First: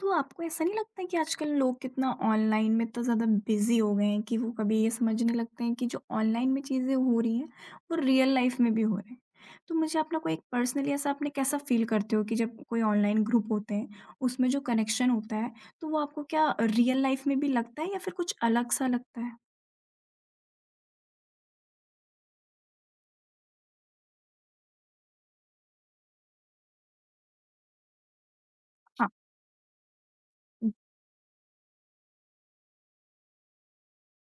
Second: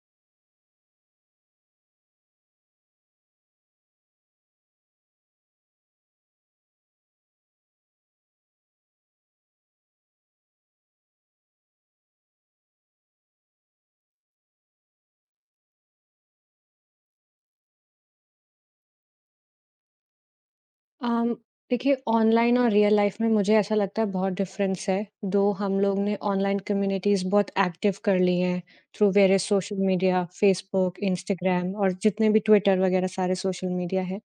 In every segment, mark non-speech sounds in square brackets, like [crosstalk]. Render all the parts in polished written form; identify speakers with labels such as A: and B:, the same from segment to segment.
A: तो आपको ऐसा नहीं लगता है कि आजकल लोग कितना ऑनलाइन में इतना ज़्यादा बिजी हो गए हैं कि वो कभी ये समझने लगते हैं कि जो ऑनलाइन में चीज़ें हो रही हैं वो रियल लाइफ में भी हो रहे हैं। तो मुझे अपना कोई एक पर्सनली ऐसा आपने कैसा फील करते हो कि जब कोई ऑनलाइन ग्रुप होते हैं उसमें जो कनेक्शन होता है तो वो आपको क्या रियल लाइफ में भी लगता है या फिर कुछ अलग सा लगता है?
B: अम, देखिए ऑनलाइन और रियल लाइफ में मुझे ऐसा लगता है बहुत डिफरेंस है दो हम लोग ने ऑनलाइन कम्युनिटीज़ बहुत एक्टिव कर ली हैं
A: हाँ।
B: Through various social media Facebook Instagram और जितने भी ट्विटर वगैरह सारे सोशल मीडिया है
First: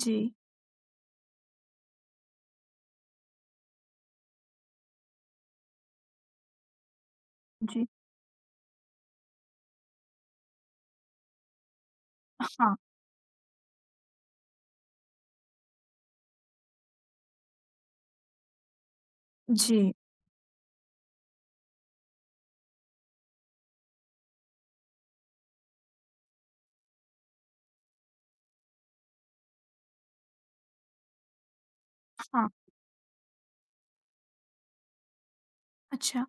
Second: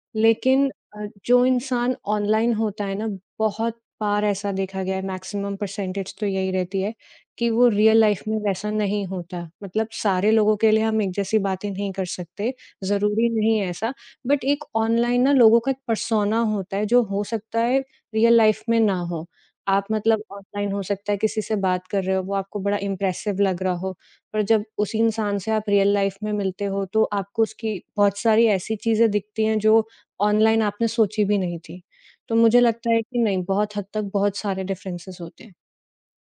A: जी।
B: लेकिन जो इंसान ऑनलाइन होता है ना, बहुत बार ऐसा देखा गया है, मैक्सिमम परसेंटेज तो यही रहती है कि वो
A: जी।
B: रियल लाइफ में वैसा नहीं होता। मतलब सारे लोगों के लिए हम एक जैसी बातें नहीं कर सकते,
A: हाँ।
B: ज़रूरी नहीं है ऐसा। बट एक ऑनलाइन ना लोगों का एक पर्सोना होता है, जो हो सकता है रियल लाइफ में ना हो। आप
A: जी।
B: मतलब ऑनलाइन हो सकता है किसी से बात कर रहे हो, वो आपको बड़ा इम्प्रेसिव लग रहा हो, पर जब उसी इंसान से आप रियल लाइफ में मिलते हो, तो आपको उसकी बहुत सारी ऐसी चीज़ें दिखती हैं, जो ऑनलाइन आपने सोची भी नहीं थी। तो
A: हाँ।
B: मुझे लगता है कि नहीं, बहुत हद तक बहुत सारे डिफरेंसेस होते हैं।
A: अच्छा,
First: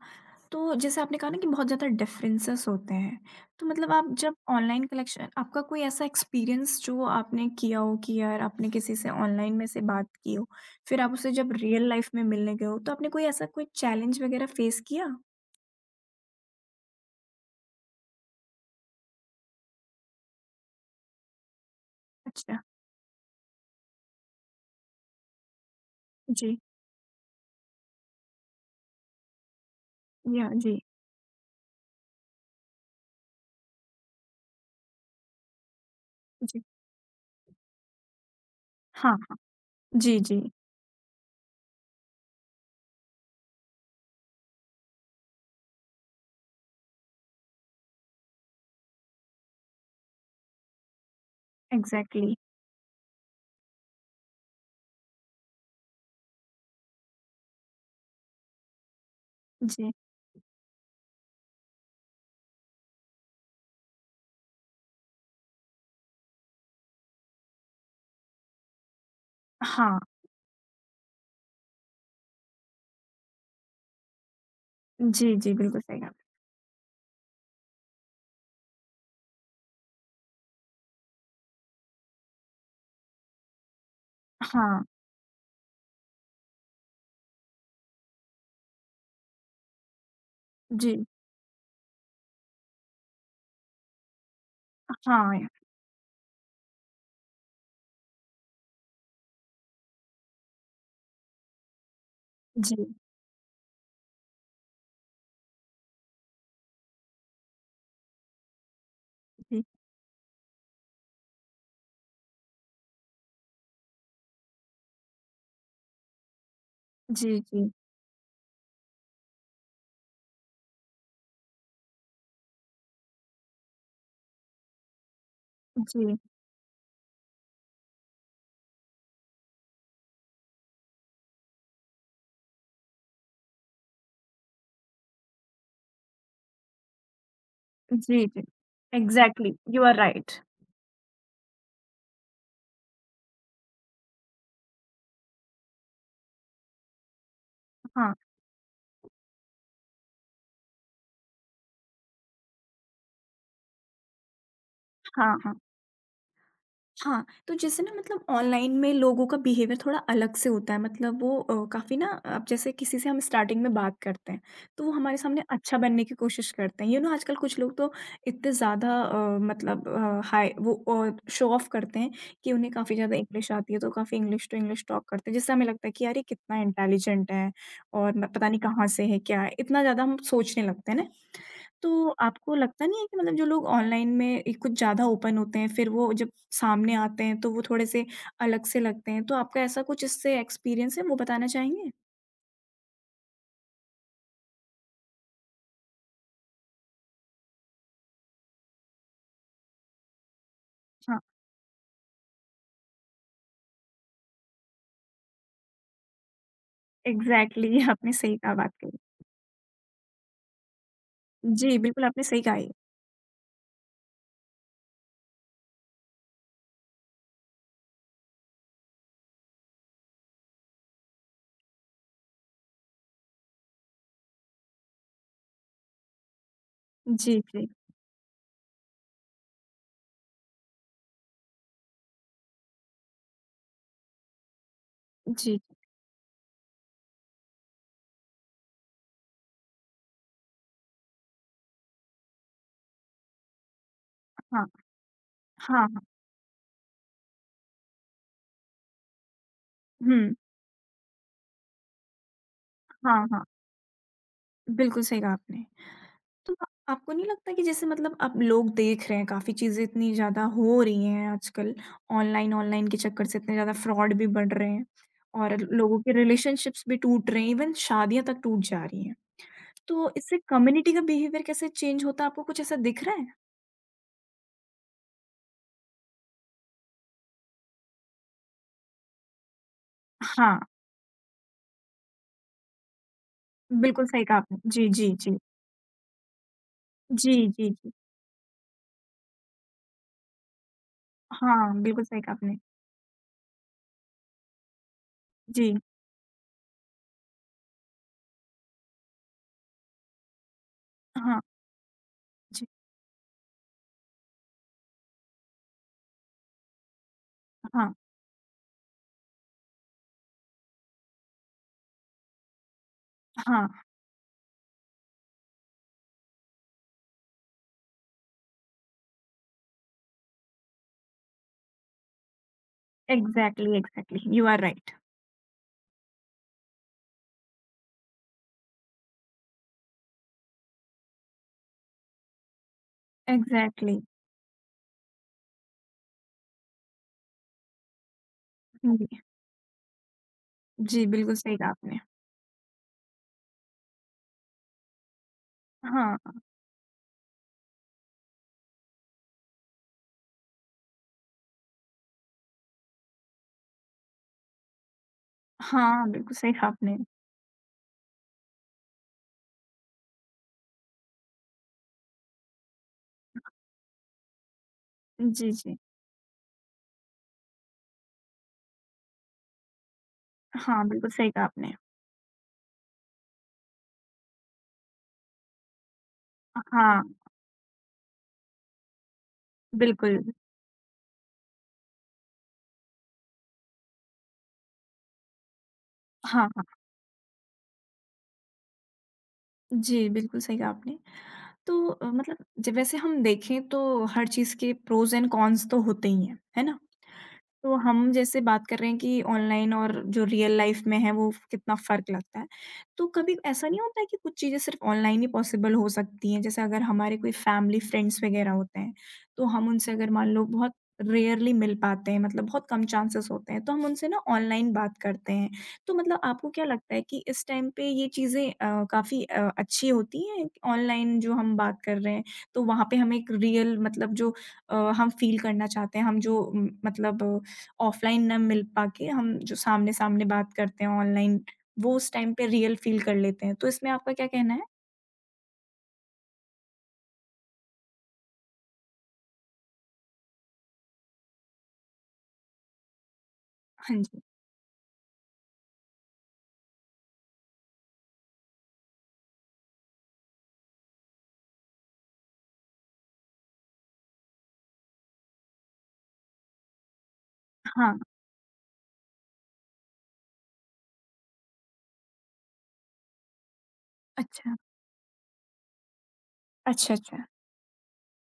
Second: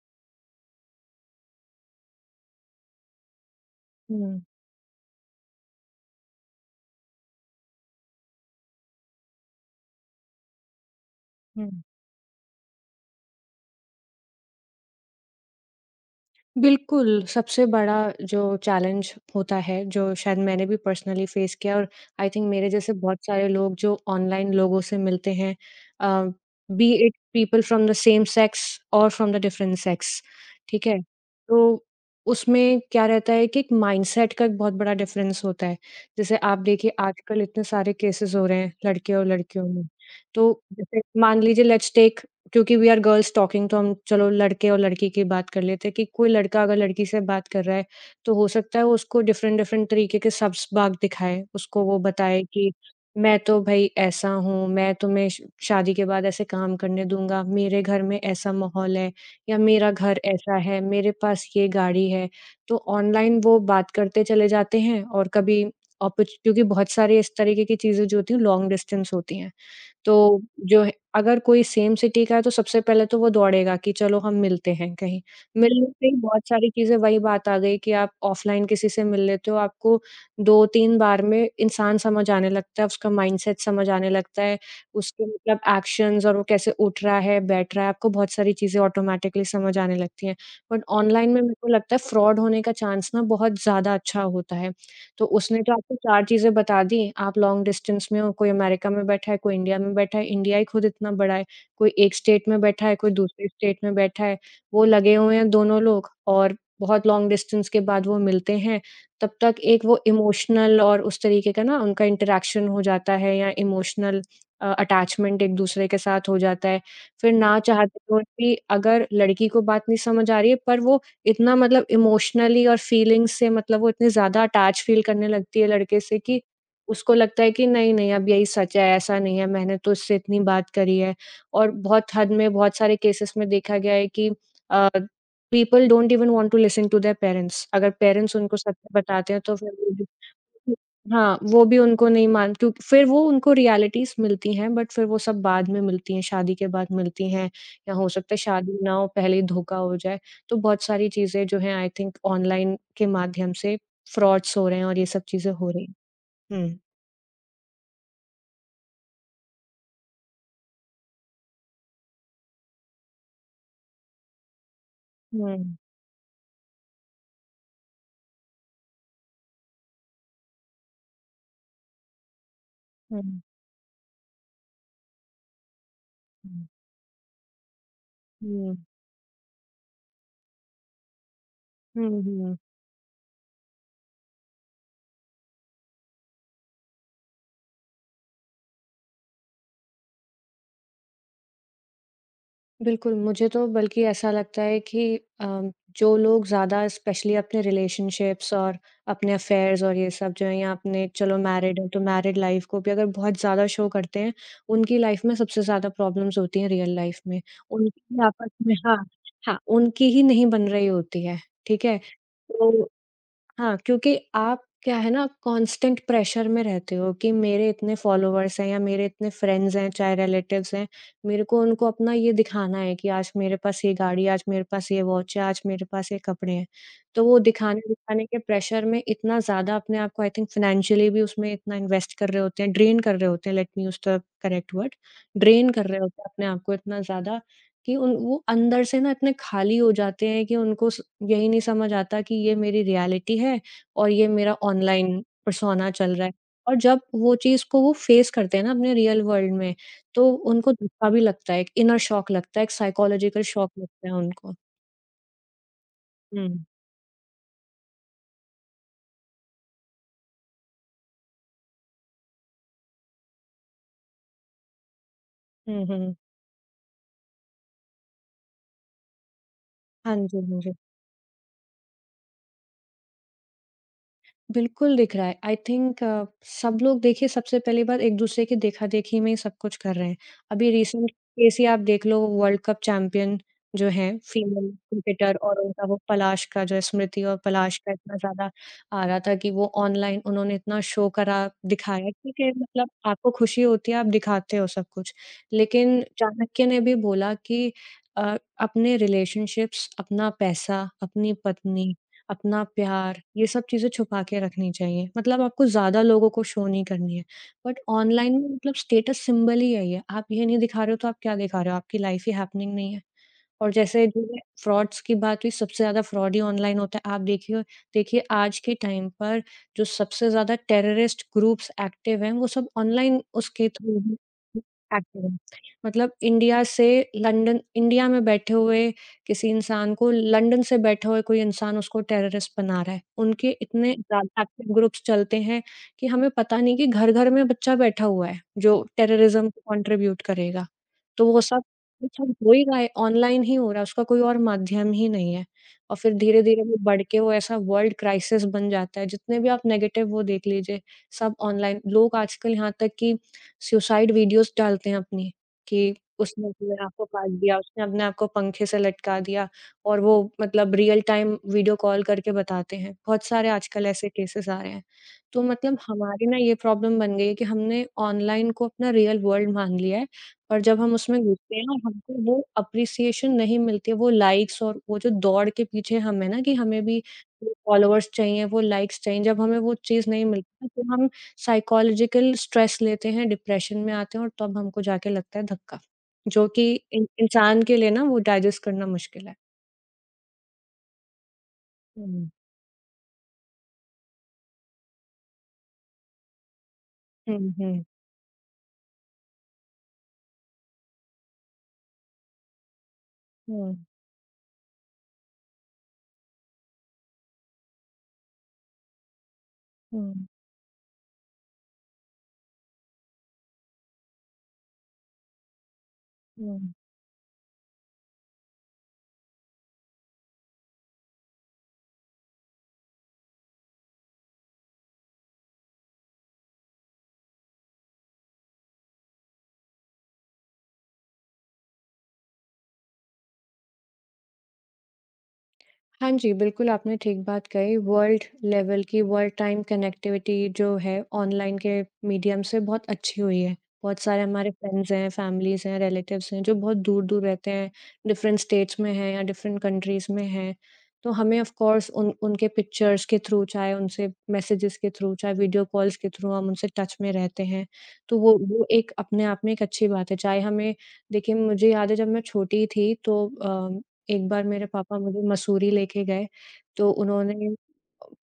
A: तो जैसे आपने कहा ना कि बहुत ज़्यादा डिफरेंसेस होते हैं, तो मतलब आप जब
B: हुँ।
A: ऑनलाइन कलेक्शन आपका कोई ऐसा एक्सपीरियंस जो आपने किया हो कि यार आपने किसी से ऑनलाइन में से बात की हो, फिर आप उससे जब
B: हुँ।
A: रियल लाइफ में मिलने गए हो, तो आपने कोई ऐसा कोई चैलेंज वगैरह फेस किया?
B: बिल्कुल, सबसे बड़ा जो चैलेंज होता है, जो शायद मैंने भी पर्सनली फेस किया और आई थिंक
A: अच्छा।
B: मेरे जैसे बहुत सारे लोग जो ऑनलाइन लोगों से मिलते हैं अ,
A: जी।
B: Be it people from the same sex और फ्रॉम द डिफरेंट सेक्स,
A: या जी।
B: ठीक है? तो उसमें क्या रहता है कि एक माइंडसेट का एक बहुत बड़ा डिफरेंस होता है। जैसे आप
A: जी।
B: देखिए आजकल इतने सारे केसेस हो रहे हैं लड़के
A: हाँ,
B: और
A: हाँ।
B: लड़कियों में।
A: जी, जी।
B: तो जैसे मान लीजिए लेट्स टेक क्योंकि वी आर गर्ल्स टॉकिंग तो हम चलो लड़के और लड़की की बात कर लेते हैं कि कोई लड़का अगर लड़की से बात कर रहा है, तो हो सकता है वो उसको डिफ़रेंट डिफ़रेंट तरीके के सब्स बाग दिखाए। उसको वो
A: एग्ज़ैक्टली।
B: बताए कि मैं तो भई ऐसा हूँ, मैं तुम्हें श शादी के बाद ऐसे काम करने दूँगा, मेरे घर में ऐसा माहौल है या मेरा
A: जी।
B: घर ऐसा है, मेरे पास ये गाड़ी है। तो ऑनलाइन वो बात करते चले जाते हैं और कभी अपॉर्च क्योंकि बहुत सारी इस तरीके की चीज़ें जो होती हैं लॉन्ग डिस्टेंस होती हैं।
A: हाँ।
B: तो जो है अगर कोई सेम सिटी का है तो सबसे पहले तो वो दौड़ेगा कि चलो हम मिलते हैं कहीं।
A: जी, जी। बिल्कुल
B: मिलने
A: सही
B: से
A: कहा।
B: ही बहुत सारी चीज़ें वही बात आ गई कि आप ऑफ़लाइन किसी से मिल लेते हो, आपको 2-3 बार में इंसान समझ आने लगता है, उसका माइंडसेट समझ आने लगता है,
A: हाँ।
B: उसके मतलब एक्शंस और वो कैसे उठ रहा है, बैठ रहा है, आपको बहुत सारी चीज़ें ऑटोमैटिकली समझ आने लगती हैं। But
A: ji.
B: ऑनलाइन में मेरे को लगता है फ्रॉड होने का चांस ना बहुत ज़्यादा अच्छा होता है। तो
A: हाँ। या-
B: उसने तो आपको 4 चीज़ें बता दी, आप लॉन्ग डिस्टेंस में हो, कोई अमेरिका में बैठा है, कोई इंडिया में बैठा है, इंडिया ही खुद इतना बड़ा है, कोई एक स्टेट में
A: जी,
B: बैठा है, कोई दूसरे स्टेट में बैठा है, वो लगे हुए हैं दोनों लोग और बहुत लॉन्ग डिस्टेंस के बाद वो मिलते हैं, तब तक
A: जी,
B: एक वो इमोशनल और उस तरीके का ना उनका इंटरैक्शन हो जाता है या इमोशनल अटैचमेंट एक-दूसरे के साथ हो जाता है। फिर
A: जी।
B: ना
A: जी,
B: चाहते हुए भी अगर लड़की को बात नहीं समझ आ रही है पर वो इतना मतलब इमोशनली और फीलिंग्स से मतलब वो इतनी ज़्यादा अटैच फ़ील करने लगती है लड़के
A: जी।
B: से कि उसको लगता है कि नहीं, नहीं अब यही सच है, ऐसा नहीं है, मैंने तो उससे इतनी बात करी है। और बहुत हद में बहुत सारे केसेस में देखा गया है कि अ, people don't even want to listen to their parents अगर
A: जी,
B: पेरेंट्स
A: जी।
B: उनको सच बताते हैं तो
A: एग्ज़ैक्टली,
B: फिर
A: यू
B: वो
A: आर
B: भी
A: राइट।
B: हाँ, वो भी उनको नहीं मान क्यों फिर वो उनको रियलिटीज़ मिलती हैं बट फिर वो सब बाद में मिलती हैं, शादी के बाद मिलती हैं या हो
A: हाँ,
B: सकता है शादी ना हो, पहले ही धोखा हो जाए। तो बहुत सारी चीज़ें जो हैं आई थिंक ऑनलाइन के माध्यम से फ्रॉड्स हो रहे हैं और ये सब
A: हाँ,
B: चीज़ें
A: हाँ।
B: हो रही हैं। हुँ।
A: हाँ, तो जैसे ना मतलब ऑनलाइन में लोगों का बिहेवियर थोड़ा अलग से होता है मतलब वो काफ़ी ना अब जैसे किसी से हम स्टार्टिंग में बात करते हैं, तो वो हमारे
B: हुँ,
A: सामने
B: हुँ,
A: अच्छा बनने की कोशिश करते हैं। यू नो आजकल कुछ लोग तो इतने ज़्यादा मतलब हाय वो शो ऑफ करते हैं कि उन्हें काफ़ी ज़्यादा
B: हुँ।
A: इंग्लिश आती है तो काफ़ी इंग्लिश टू इंग्लिश टॉक करते हैं। जिससे हमें लगता है कि यार ये कितना इंटेलिजेंट है और म पता नहीं
B: हुँ,
A: कहाँ से है, क्या है? इतना ज़्यादा हम सोचने लगते हैं ना।
B: हुँ,
A: तो आपको
B: हुँ।
A: लगता नहीं है कि मतलब जो लोग ऑनलाइन में ए, कुछ ज़्यादा ओपन होते हैं फिर वो जब सामने आते हैं तो वो थोड़े से अलग से लगते हैं तो आपका ऐसा कुछ इससे एक्सपीरियंस है वो बताना चाहेंगे?
B: बिल्कुल, मुझे तो बल्कि ऐसा लगता है कि अ, जो लोग ज़्यादा स्पेशली अपने रिलेशनशिप्स और अपने अफेयर्स और ये सब जो है या अपने
A: हाँ,
B: चलो मैरिड है तो मैरिड लाइफ़ को भी अगर बहुत ज़्यादा शो करते हैं, उनकी लाइफ़ में सबसे ज़्यादा प्रॉब्लम्स होती हैं रियल लाइफ़ में।
A: एग्ज़ैक्टली ये [laughs]
B: उनकी
A: आपने
B: ही
A: सही
B: आपस
A: कहा बात
B: में हाँ,
A: कही।
B: हाँ, उनकी ही नहीं बन रही होती है,
A: जी,
B: ठीक है?
A: बिल्कुल आपने सही कहा ये।
B: तो हाँ, क्योंकि आप क्या है ना कांस्टेंट प्रेशर में रहते हो कि मेरे इतने फॉलोवर्स हैं या मेरे इतने फ्रेंड्स हैं, चाहे रिलेटिव्स हैं, मेरे को उनको अपना ये दिखाना है कि आज मेरे पास ये गाड़ी, आज मेरे पास ये वॉच है, आज मेरे पास ये कपड़े हैं। तो वो
A: जी, जी।
B: दिखाने-दिखाने के प्रेशर में इतना ज़्यादा अपने आप को आई थिंक फाइनेंशियली भी उसमें इतना इन्वेस्ट कर रहे होते हैं, ड्रेन कर रहे होते हैं, let me use the correct word,
A: जी।
B: ड्रेन कर रहे होते हैं अपने आप को इतना ज़्यादा कि उन वो अंदर से ना इतने खाली हो जाते हैं कि उनको स यही नहीं समझ आता कि ये मेरी रियलिटी है और ये मेरा
A: हाँ।
B: ऑनलाइन
A: हाँ,
B: पर्सोना
A: हाँ।
B: चल रहा है। और जब वो चीज़ को वो फेस करते हैं ना अपने रियल वर्ल्ड में, तो
A: हुँ।
B: उनको धक्का भी लगता है, एक इनर शॉक लगता है, एक
A: हाँ,
B: साइकोलॉजिकल
A: हाँ।
B: शॉक लगता है उनको।
A: बिल्कुल सही कहा आपने। तो
B: हुँ।
A: आपको नहीं लगता कि जैसे मतलब अब लोग देख रहे हैं काफी चीजें इतनी ज्यादा हो रही हैं आजकल ऑनलाइन ऑनलाइन के चक्कर से इतने ज्यादा फ्रॉड भी बढ़ रहे हैं और
B: हुँ,
A: लोगों के
B: हुँ।
A: रिलेशनशिप्स भी टूट रहे हैं इवन शादियां तक टूट जा रही हैं। तो
B: हाँ
A: इससे
B: जी, हाँ जी।
A: कम्युनिटी का बिहेवियर कैसे चेंज होता है आपको कुछ ऐसा दिख रहा है?
B: बिल्कुल दिख रहा है। आई थिंक सब लोग देखिए सबसे पहली बात एक-दूसरे की देखा-देखी में ही सब कुछ कर रहे हैं।
A: हाँ,
B: अभी रिसेंट केस ही आप देख लो वर्ल्ड कप चैंपियन जो
A: बिल्कुल
B: हैं
A: सही कहा आपने।
B: फीमेल
A: जी, जी,
B: क्रिकेटर
A: जी।
B: और उनका वो पलाश का जो है स्मृति
A: जी,
B: और
A: जी,
B: पलाश का
A: जी।
B: इतना ज़्यादा आ रहा था कि वो ऑनलाइन उन्होंने इतना शो करा,
A: हाँ, बिल्कुल
B: दिखाया।
A: सही कहा
B: ठीक है,
A: आपने।
B: मतलब आपको खुशी होती है, आप दिखाते हो सब कुछ।
A: जी।
B: लेकिन चाणक्य ने भी बोला कि अ, अपने रिलेशनशिप्स, अपना पैसा, अपनी
A: हाँ।
B: पत्नी अपना
A: जी।
B: प्यार, ये सब चीज़ें छुपा के रखनी चाहिए। मतलब आपको ज़्यादा लोगों को शो नहीं करनी है। बट
A: हाँ,
B: ऑनलाइन में मतलब स्टेटस सिंबल ही है ये। आप ये नहीं दिखा रहे हो तो आप क्या दिखा रहे हो? आपकी लाइफ़ ही हैपनिंग नहीं है। और
A: हाँ।
B: जैसे जो है फ्रॉड्स की बात हुई, सबसे ज़्यादा फ्रॉड ही ऑनलाइन होता है। आप देखिए देखिए आज के टाइम पर जो सबसे ज़्यादा टेररिस्ट ग्रुप्स एक्टिव हैं, वो सब ऑनलाइन उसके
A: एग्जैक्टली,
B: थ्रू ही
A: exactly, you are right.
B: Active हैं। मतलब इंडिया से लंदन इंडिया में बैठे हुए किसी इंसान को लंदन से बैठे हुए कोई इंसान उसको टेररिस्ट बना रहा है। उनके इतने
A: एग्जैक्टली।
B: ज़्यादा एक्टिव ग्रुप्स चलते हैं कि हमें पता नहीं कि घर-घर में बच्चा बैठा हुआ है, जो
A: जी,
B: टेररिज़्म को कंट्रीब्यूट करेगा।
A: जी,
B: तो
A: बिल्कुल
B: वो
A: सही
B: सब
A: कहा आपने।
B: अच्छा, हो ही रहा है, ऑनलाइन ही हो रहा है, उसका कोई और माध्यम ही नहीं है। और फिर
A: हाँ,
B: धीरे-धीरे वो बढ़ के वो ऐसा वर्ल्ड क्राइसिस बन जाता है, जितने भी आप नेगेटिव वो देख लीजिए, सब ऑनलाइन लोग आजकल यहाँ तक कि सुसाइड वीडियोज़ डालते हैं अपनी, कि
A: हाँ, बिल्कुल
B: उसने
A: सही कहा
B: अपने आप
A: आपने।
B: को काट दिया, उसने अपने आप को पंखे से लटका दिया और वो मतलब रियल टाइम वीडियो कॉल करके बताते हैं। बहुत सारे आजकल ऐसे केसेस आ रहे हैं। तो
A: जी,
B: मतलब
A: जी।
B: हमारी ना ये प्रॉब्लम बन गई है कि हमने ऑनलाइन को अपना रियल वर्ल्ड मान लिया है और जब
A: हाँ,
B: हम
A: बिल्कुल
B: उसमें
A: सही कहा
B: घुसते हैं ना
A: आपने।
B: हमको वो एप्रिसिएशन नहीं मिलती है, वो लाइक्स और वो जो दौड़ के पीछे हम है ना कि हमें भी
A: हाँ,
B: वो फॉलोअर्स चाहिए, वो लाइक्स चाहिए, जब हमें वो चीज़
A: बिल्कुल।
B: नहीं मिलती ना तो हम साइकोलॉजिकल स्ट्रेस लेते हैं, डिप्रेशन में आते हैं और तब हमको जाके लगता है धक्का, जो
A: हाँ, हाँ।
B: कि इन इंसान के लिए ना वो डाइजेस्ट करना मुश्किल है।
A: जी, बिल्कुल सही कहा आपने। तो
B: हुँ।
A: मतलब ज वैसे हम देखें तो हर चीज़ के प्रोज़ एंड कॉन्स तो होते ही हैं, है ना?
B: हुँ,
A: तो
B: हुँ।
A: हम जैसे बात कर रहे हैं कि ऑनलाइन और जो रियल लाइफ में है वो कितना फर्क लगता है। तो कभी ऐसा
B: हुँ,
A: नहीं होता है कि कुछ चीज़ें सिर्फ़ ऑनलाइन ही पॉसिबल हो सकती हैं? जैसे अगर हमारे कोई फैमिली फ्रेंड्स वग़ैरह होते हैं, तो हम उनसे अगर
B: हुँ,
A: मान लो बहुत रेयरली मिल पाते हैं मतलब बहुत कम चांसेस होते हैं, तो हम उनसे ना ऑनलाइन बात करते हैं। तो मतलब आपको क्या
B: हुँ।
A: लगता है कि इस टाइम पे ये चीज़ें काफ़ी अच्छी होती हैं ऑनलाइन जो हम बात कर रहे हैं? तो वहाँ पे हम एक रियल मतलब जो हम फ़ील करना चाहते हैं, हम जो मतलब ऑफलाइन ना मिल पाके हम जो सामने-सामने बात करते हैं ऑनलाइन, वो उस टाइम पे रियल फ़ील कर लेते हैं। तो इसमें आपका क्या कहना है?
B: हाँ जी, बिल्कुल आपने ठीक बात कही। वर्ल्ड लेवल की वर्ल्ड टाइम कनेक्टिविटी जो है ऑनलाइन के मीडियम से बहुत अच्छी हुई है।
A: हाँ
B: बहुत सारे
A: जी।
B: हमारे फ्रेंड्स हैं, फैमिलीज़ हैं, रिलेटिव्स हैं जो बहुत दूर-दूर रहते हैं, डिफरेंट स्टेट्स में हैं या डिफरेंट कंट्रीज़ में हैं। तो हमें ऑफ़ कोर्स उन उनके पिक्चर्स के थ्रू, चाहे उनसे मैसेजेस के थ्रू, चाहे वीडियो कॉल्स के थ्रू हम उनसे टच में रहते हैं।
A: हाँ।
B: तो वो एक अपने आप में एक अच्छी बात है। चाहे हमें देखिए मुझे याद है जब मैं छोटी थी तो एक बार
A: अच्छा।
B: मेरे पापा मुझे मसूरी लेके गए, तो
A: अच्छा, अच्छा।
B: उन्होंने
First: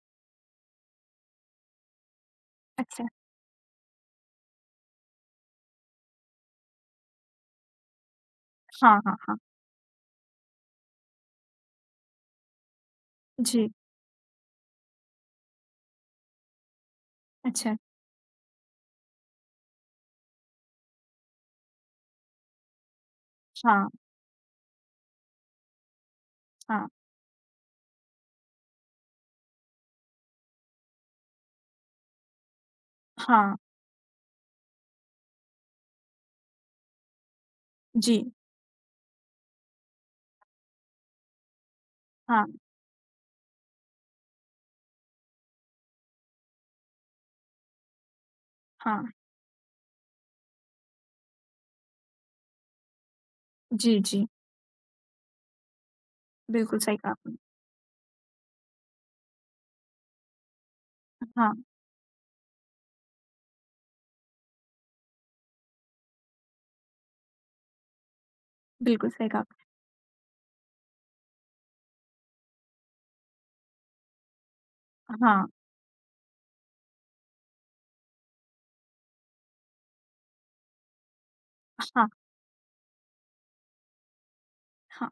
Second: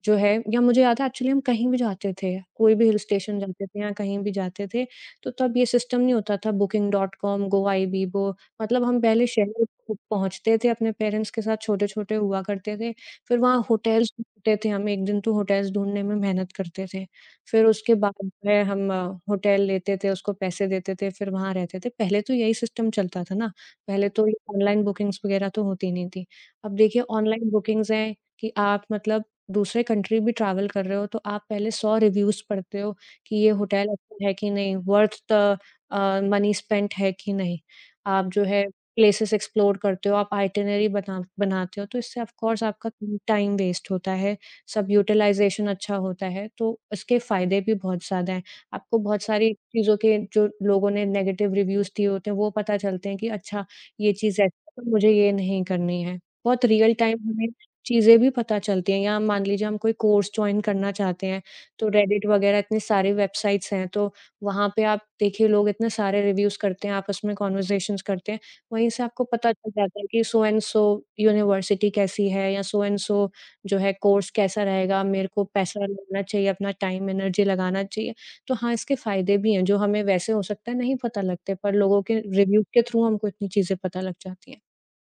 B: जो है या मुझे याद है एक्चुअली हम कहीं भी जाते थे, कोई भी हिल
A: अच्छा।
B: स्टेशन जाते थे या कहीं भी जाते थे, तो तब ये सिस्टम नहीं होता था बुकिंग डॉट कॉम, गोआईबीबो मतलब हम
A: हाँ, हाँ,
B: पहले
A: हाँ।
B: शहर खुद पहुँचते थे अपने पेरेंट्स के साथ छोटे-छोटे हुआ करते थे, फिर वहाँ
A: जी।
B: होटल्स ढूँढते थे हम, 1 दिन तो होटल्स ढूँढने में मेहनत करते थे। फिर
A: अच्छा।
B: उसके बाद जो है हम होटल लेते थे, उसको पैसे देते थे, फिर वहाँ रहते थे, पहले तो यही सिस्टम चलता था ना।
A: हाँ,
B: पहले तो ये ऑनलाइन बुकिंग्स वगैरह तो होती नहीं थी। अब
A: हाँ,
B: देखिए ऑनलाइन बुकिंग्स हैं कि आप मतलब दूसरे कंट्री भी ट्रैवल कर रहे हो तो आप पहले 100 रिव्यूज़ पढ़ते हो कि ये
A: हाँ।
B: होटल अच्छा है कि नहीं, वर्थ द मनी स्पेंट है कि नहीं।
A: जी।
B: आप जो है प्लेसेस एक्सप्लोर करते हो, आप आइटिनरी बनाते हो, तो इससे ऑफ
A: हाँ,
B: कोर्स आपका टाइम वेस्ट होता है, सब यूटिलाइज़ेशन अच्छा होता है, तो इसके फ़ायदे भी बहुत ज़्यादा हैं। आपको
A: हाँ।
B: बहुत सारी चीज़ों के जो लोगों ने नेगेटिव रिव्यूज़ दिए होते हैं वो पता चलते हैं कि अच्छा,
A: जी,
B: ये
A: जी।
B: चीज़ ऐसी है, तो मुझे ये नहीं करनी है। बहुत
A: बिल्कुल
B: रियल
A: सही कहा
B: टाइम
A: आपने।
B: हमें चीज़ें भी पता चलती हैं, या मान लीजिए हम कोई कोर्स जॉइन करना चाहते हैं,
A: हाँ,
B: तो रेडिट वगैरह इतने सारे वेबसाइट्स हैं, तो वहाँ पे आप देखिए लोग इतने सारे रिव्यूज़ करते हैं, आपस में कन्वर्सेशंस करते हैं, वहीं से
A: बिल्कुल
B: आपको
A: सही कहा।
B: पता चल जाता है कि सो एंड सो यूनिवर्सिटी कैसी है, या सो एंड सो जो है कोर्स कैसा रहेगा,
A: आपने,
B: मेरे को
A: हाँ,
B: पैसा लगाना चाहिए, अपना टाइम एनर्जी लगाना चाहिए। तो हाँ, इसके फ़ायदे भी हैं, जो हमें वैसे हो सकता है नहीं पता लगते, पर लोगों
A: हाँ,
B: के रिव्यू के थ्रू हमको इतनी चीज़ें पता लग जाती हैं।
A: हाँ।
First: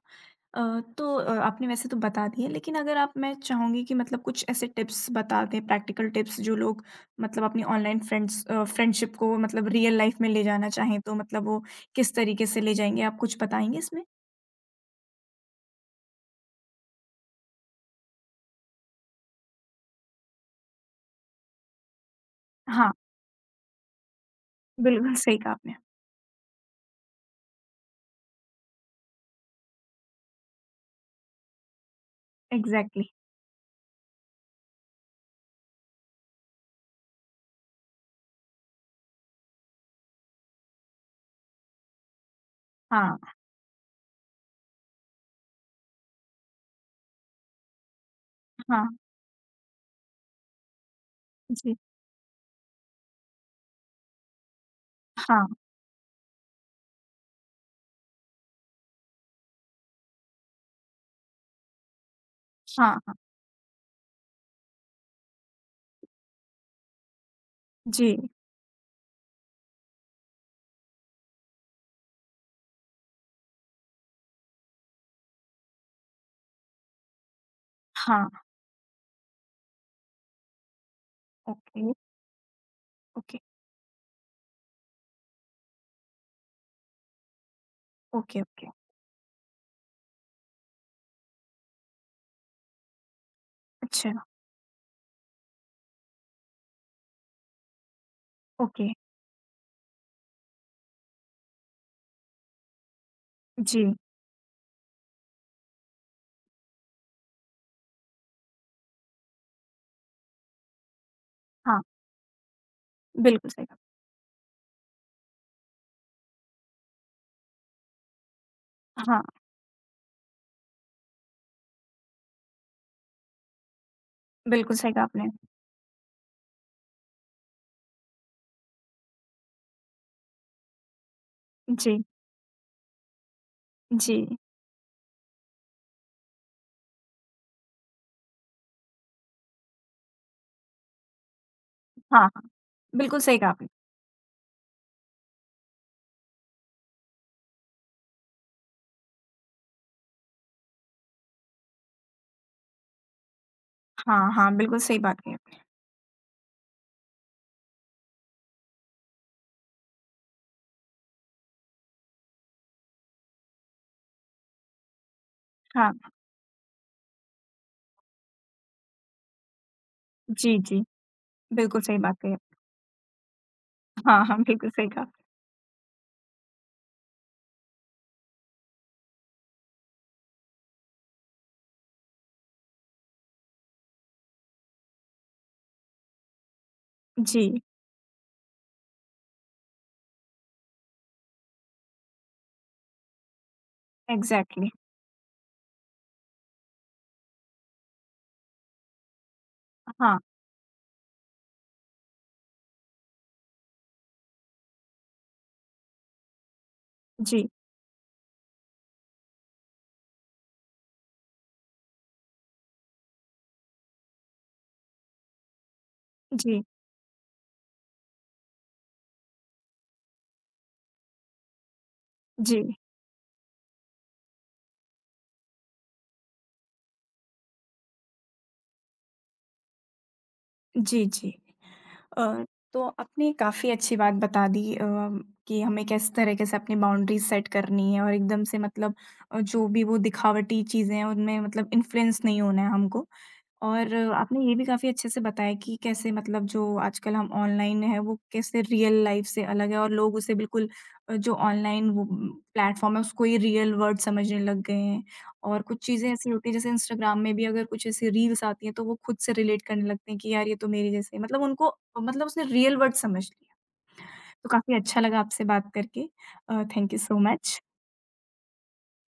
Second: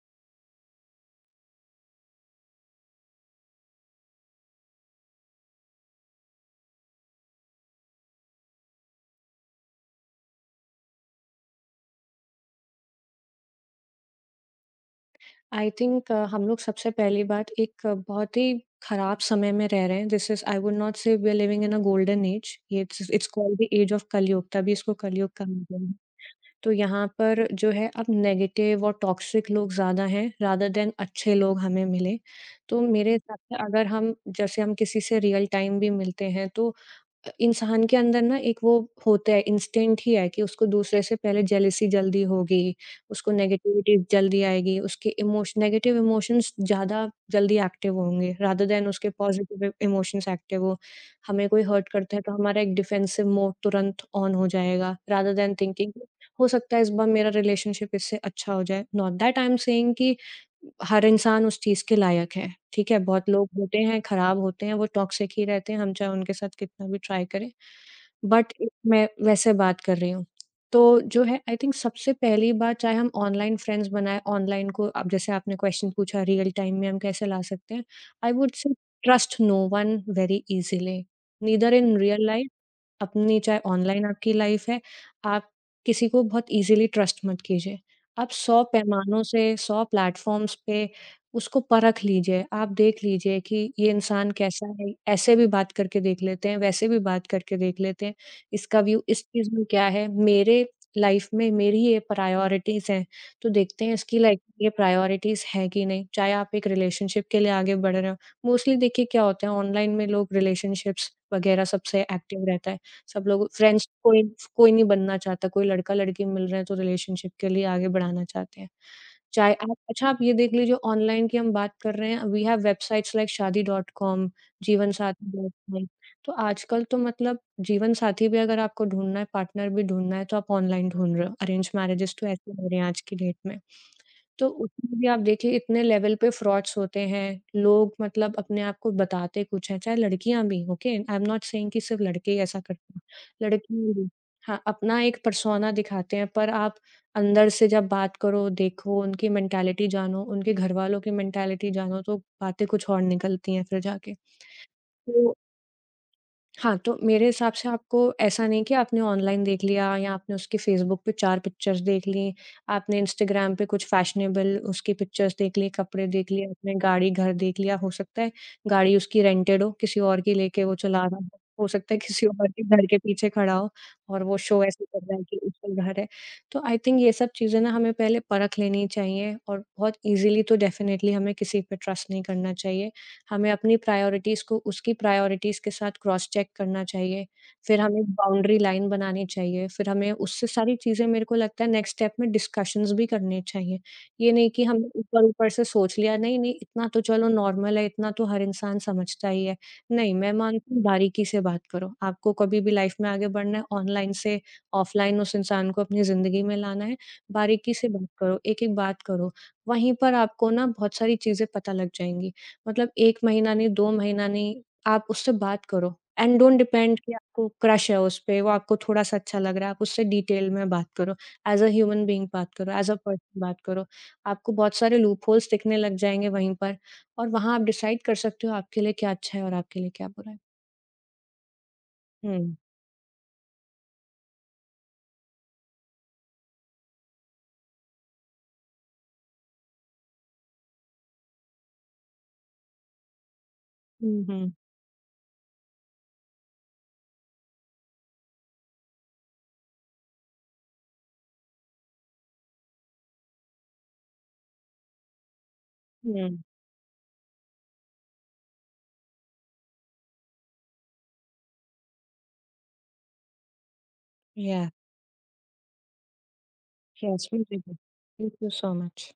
A: अ, तो आपने वैसे तो बता दिए लेकिन अगर आप मैं चाहूँगी कि मतलब कुछ ऐसे टिप्स बता दें प्रैक्टिकल टिप्स जो लोग मतलब अपनी ऑनलाइन फ्रेंड्स फ्रेंडशिप को मतलब रियल लाइफ में ले जाना चाहें तो मतलब वो किस तरीके से ले जाएंगे आप कुछ बताएंगे इसमें?
B: आई थिंक हम लोग सबसे पहली बात एक बहुत ही खराब समय में रह रहे हैं। This is, I would not say we are living in a golden age.
A: हाँ,
B: it's it's called the age of Kalyug, तभी इसको
A: बिल्कुल
B: कलयुग
A: सही
B: कहा
A: कहा आपने।
B: गया है। तो यहाँ पर जो है, अब नेगेटिव और टॉक्सिक लोग ज़्यादा हैं रादर दैन अच्छे लोग हमें मिले। तो
A: एग्ज़ैक्टली।
B: मेरे हिसाब से, अगर हम जैसे हम किसी से रियल टाइम भी मिलते हैं, तो इंसान के अंदर ना एक वो होता है, इंस्टिंक्ट ही है, कि उसको दूसरे से पहले जेलसी जल्दी होगी,
A: हाँ,
B: उसको नेगेटिविटी जल्दी आएगी, उसके इमोश नेगेटिव इमोशंस ज़्यादा जल्दी एक्टिव होंगे रादर
A: हाँ,
B: दैन उसके पॉज़िटिव इमोशंस एक्टिव हो। हमें कोई
A: जी।
B: हर्ट करता है, तो हमारा एक डिफेंसिव मोड तुरंत ऑन हो जाएगा रादर
A: हाँ,
B: दैन थिंकिंग हो सकता है इस बार मेरा रिलेशनशिप इससे अच्छा हो जाए। Not that I am saying कि हर इंसान उस चीज़ के लायक है, ठीक है?
A: हाँ, हाँ,
B: बहुत लोग होते हैं, ख़राब होते हैं, वो टॉक्सिक ही रहते हैं, हम चाहे उनके साथ कितना भी ट्राई करें,
A: जी।
B: बट एक मैं वैसे बात कर रही हूँ। तो जो है, आई थिंक सबसे पहली बात, चाहे हम ऑनलाइन फ्रेंड्स बनाएँ, ऑनलाइन को, अब जैसे आपने क्वेश्चन पूछा, रियल टाइम में हम कैसे ला सकते हैं? आई
A: हाँ,
B: would say, trust no one very easily, neither
A: okay,
B: in real life. अपनी
A: ओके,
B: चाहे ऑनलाइन आपकी लाइफ है, आप किसी को बहुत ईज़िली ट्रस्ट मत कीजिए। आप
A: ओके,
B: 100
A: ओके।
B: पैमानों से 100 प्लेटफ़ॉर्म्स पे उसको परख लीजिए। आप देख लीजिए कि ये
A: अच्छा,
B: इंसान कैसा है, ऐसे भी बात करके देख लेते हैं, वैसे भी बात करके देख लेते हैं, इसका
A: ओके,
B: व्यू इस चीज़ में क्या है, मेरे लाइफ में मेरी ये प्रायोरिटीज़ हैं, तो देखते
A: जी,
B: हैं इसकी लाइफ में ये प्रायोरिटीज़ हैं कि नहीं। चाहे आप एक रिलेशनशिप के लिए आगे बढ़ रहे हो, मोस्टली देखिए क्या होता है, ऑनलाइन में लोग रिलेशनशिप्स वगैरह
A: हाँ,
B: सबसे एक्टिव रहता है। सब लोग
A: बिल्कुल सही कहा।
B: फ्रेंड्स, कोई कोई नहीं बनना चाहता, कोई लड़का-लड़की मिल रहे हैं, तो रिलेशनशिप के लिए आगे बढ़ाना चाहते हैं।
A: हाँ,
B: चाहे आप, अच्छा, आप ये देख लीजिए, ऑनलाइन की हम बात कर रहे हैं, we have websites like Shaadi dot com,
A: बिल्कुल सही कहा आपने।
B: जीवनसाथी डॉट कॉम। तो आजकल तो मतलब जीवनसाथी भी अगर आपको ढूँढना है, पार्टनर भी ढूँढना है, तो आप ऑनलाइन ढूँढ रहे हो। अरेंज
A: जी,
B: मैरेजेज़ तो ऐसे हो रहे हैं आज की डेट में।
A: जी,
B: तो उसमें भी आप देखिए, इतने लेवल पे फ्रॉड्स होते हैं, लोग मतलब अपने आप को बताते कुछ हैं, चाहे लड़कियाँ भी, okay? I am not saying कि सिर्फ़
A: हाँ,
B: लड़के ही
A: हाँ,
B: ऐसा करते हैं,
A: बिल्कुल सही कहा आपने।
B: लड़कियाँ भी। हाँ, अपना एक पर्सोना दिखाते हैं, पर आप अंदर से जब बात करो, देखो, उनकी मेंटालिटी जानो, उनके घरवालों की मेंटालिटी जानो, तो बातें कुछ और निकलती हैं फिर जाके।
A: हाँ, हाँ, बिल्कुल सही बात कही
B: तो
A: आपने।
B: हाँ, तो मेरे हिसाब से, आपको ऐसा नहीं कि आपने ऑनलाइन देख लिया, या आपने उसकी फ़ेसबुक पे 4 पिक्चर्स देख लीं, आपने इंस्टाग्राम पे कुछ फैशनेबल उसकी पिक्चर्स देख ली,
A: हाँ,
B: कपड़े देख लिए, आपने गाड़ी घर देख लिया। हो सकता है गाड़ी उसकी रेंटेड हो, किसी और की
A: जी,
B: लेके वो
A: जी,
B: चला रहा हो। हो
A: बिल्कुल
B: सकता है
A: सही बात
B: किसी
A: कही
B: और के घर के पीछे खड़ा हो,
A: आपने।
B: और
A: हाँ,
B: वो
A: हाँ,
B: शो
A: बिल्कुल
B: ऐसे
A: सही
B: कर
A: कहा।
B: रहा है कि उसका घर है। तो आई थिंक ये सब चीज़ें ना हमें पहले परख लेनी चाहिए, और बहुत इज़िली तो डेफ़िनेटली हमें किसी पे ट्रस्ट नहीं करना चाहिए। हमें अपनी प्रायोरिटीज़ को उसकी प्रायोरिटीज़ के साथ क्रॉस चेक करना चाहिए।
A: जी,
B: फिर हमें एक बाउंड्री लाइन बनानी चाहिए, फिर हमें उससे सारी चीज़ें, मेरे को लगता है, नेक्स्ट स्टेप में डिस्कशंस भी करने चाहिए। ये नहीं कि
A: एग्ज़ैक्टली।
B: हमने ऊपर-ऊपर से सोच लिया, नहीं, नहीं, इतना तो चलो नॉर्मल है, इतना तो हर इंसान समझता ही है। नहीं,
A: हाँ,
B: मैं मानती हूँ, बारीकी से बात करो। आपको कभी भी लाइफ़ में आगे बढ़ना है, ऑनलाइन से ऑफलाइन उस इंसान को अपनी ज़िंदगी में लाना है,
A: जी,
B: बारीकी से बात करो, एक-एक बात करो। वहीं पर आपको ना बहुत सारी चीज़ें पता लग जाएँगी। मतलब 1 महीना नहीं, 2 महीना नहीं, आप उससे बात करो, एंड डोंट
A: जी,
B: डिपेंड कि आपको क्रश है उस पे, वो आपको थोड़ा-सा अच्छा लग रहा है, आप उससे डिटेल में बात करो, एज़ अ ह्यूमन बीइंग बात करो,
A: जी,
B: एज़ अ पर्सन बात करो। आपको बहुत सारे लूपहोल्स दिखने लग जाएँगे वहीं पर, और वहाँ आप डिसाइड कर सकते हो आपके लिए क्या अच्छा है और आपके लिए क्या बुरा है।
A: जी, जी। अ,
B: हुँ,
A: तो आपने काफ़ी अच्छी बात बता दी, कि हमें किस तरीके से अपनी बाउंड्रीज़ सेट करनी है और एकदम से मतलब जो भी वो दिखावटी चीज़ें हैं, उनमें मतलब इन्फ्लुएंस नहीं होना है हमको। और
B: हुँ,
A: आपने
B: हुँ,
A: ये भी काफ़ी अच्छे से बताया कि कैसे मतलब जो आजकल हम ऑनलाइन है वो कैसे रियल लाइफ से अलग है और लोग उसे बिल्कुल जो ऑनलाइन वो प्लेटफॉर्म है उसको ही रियल वर्ड समझने लग गए हैं और कुछ चीज़ें
B: हुँ,
A: ऐसी होती है जैसे इंस्टाग्राम में भी अगर कुछ ऐसी रील्स आती हैं तो वो खुद से रिलेट करने लगते हैं कि यार ये तो मेरे जैसे है। मतलब उनको मतलब उसने रियल वर्ड समझ लिया। तो
B: या,
A: काफ़ी अच्छा लगा आपसे बात करके। Thank you so
B: yes, will do
A: much.
B: That. Thank you so much.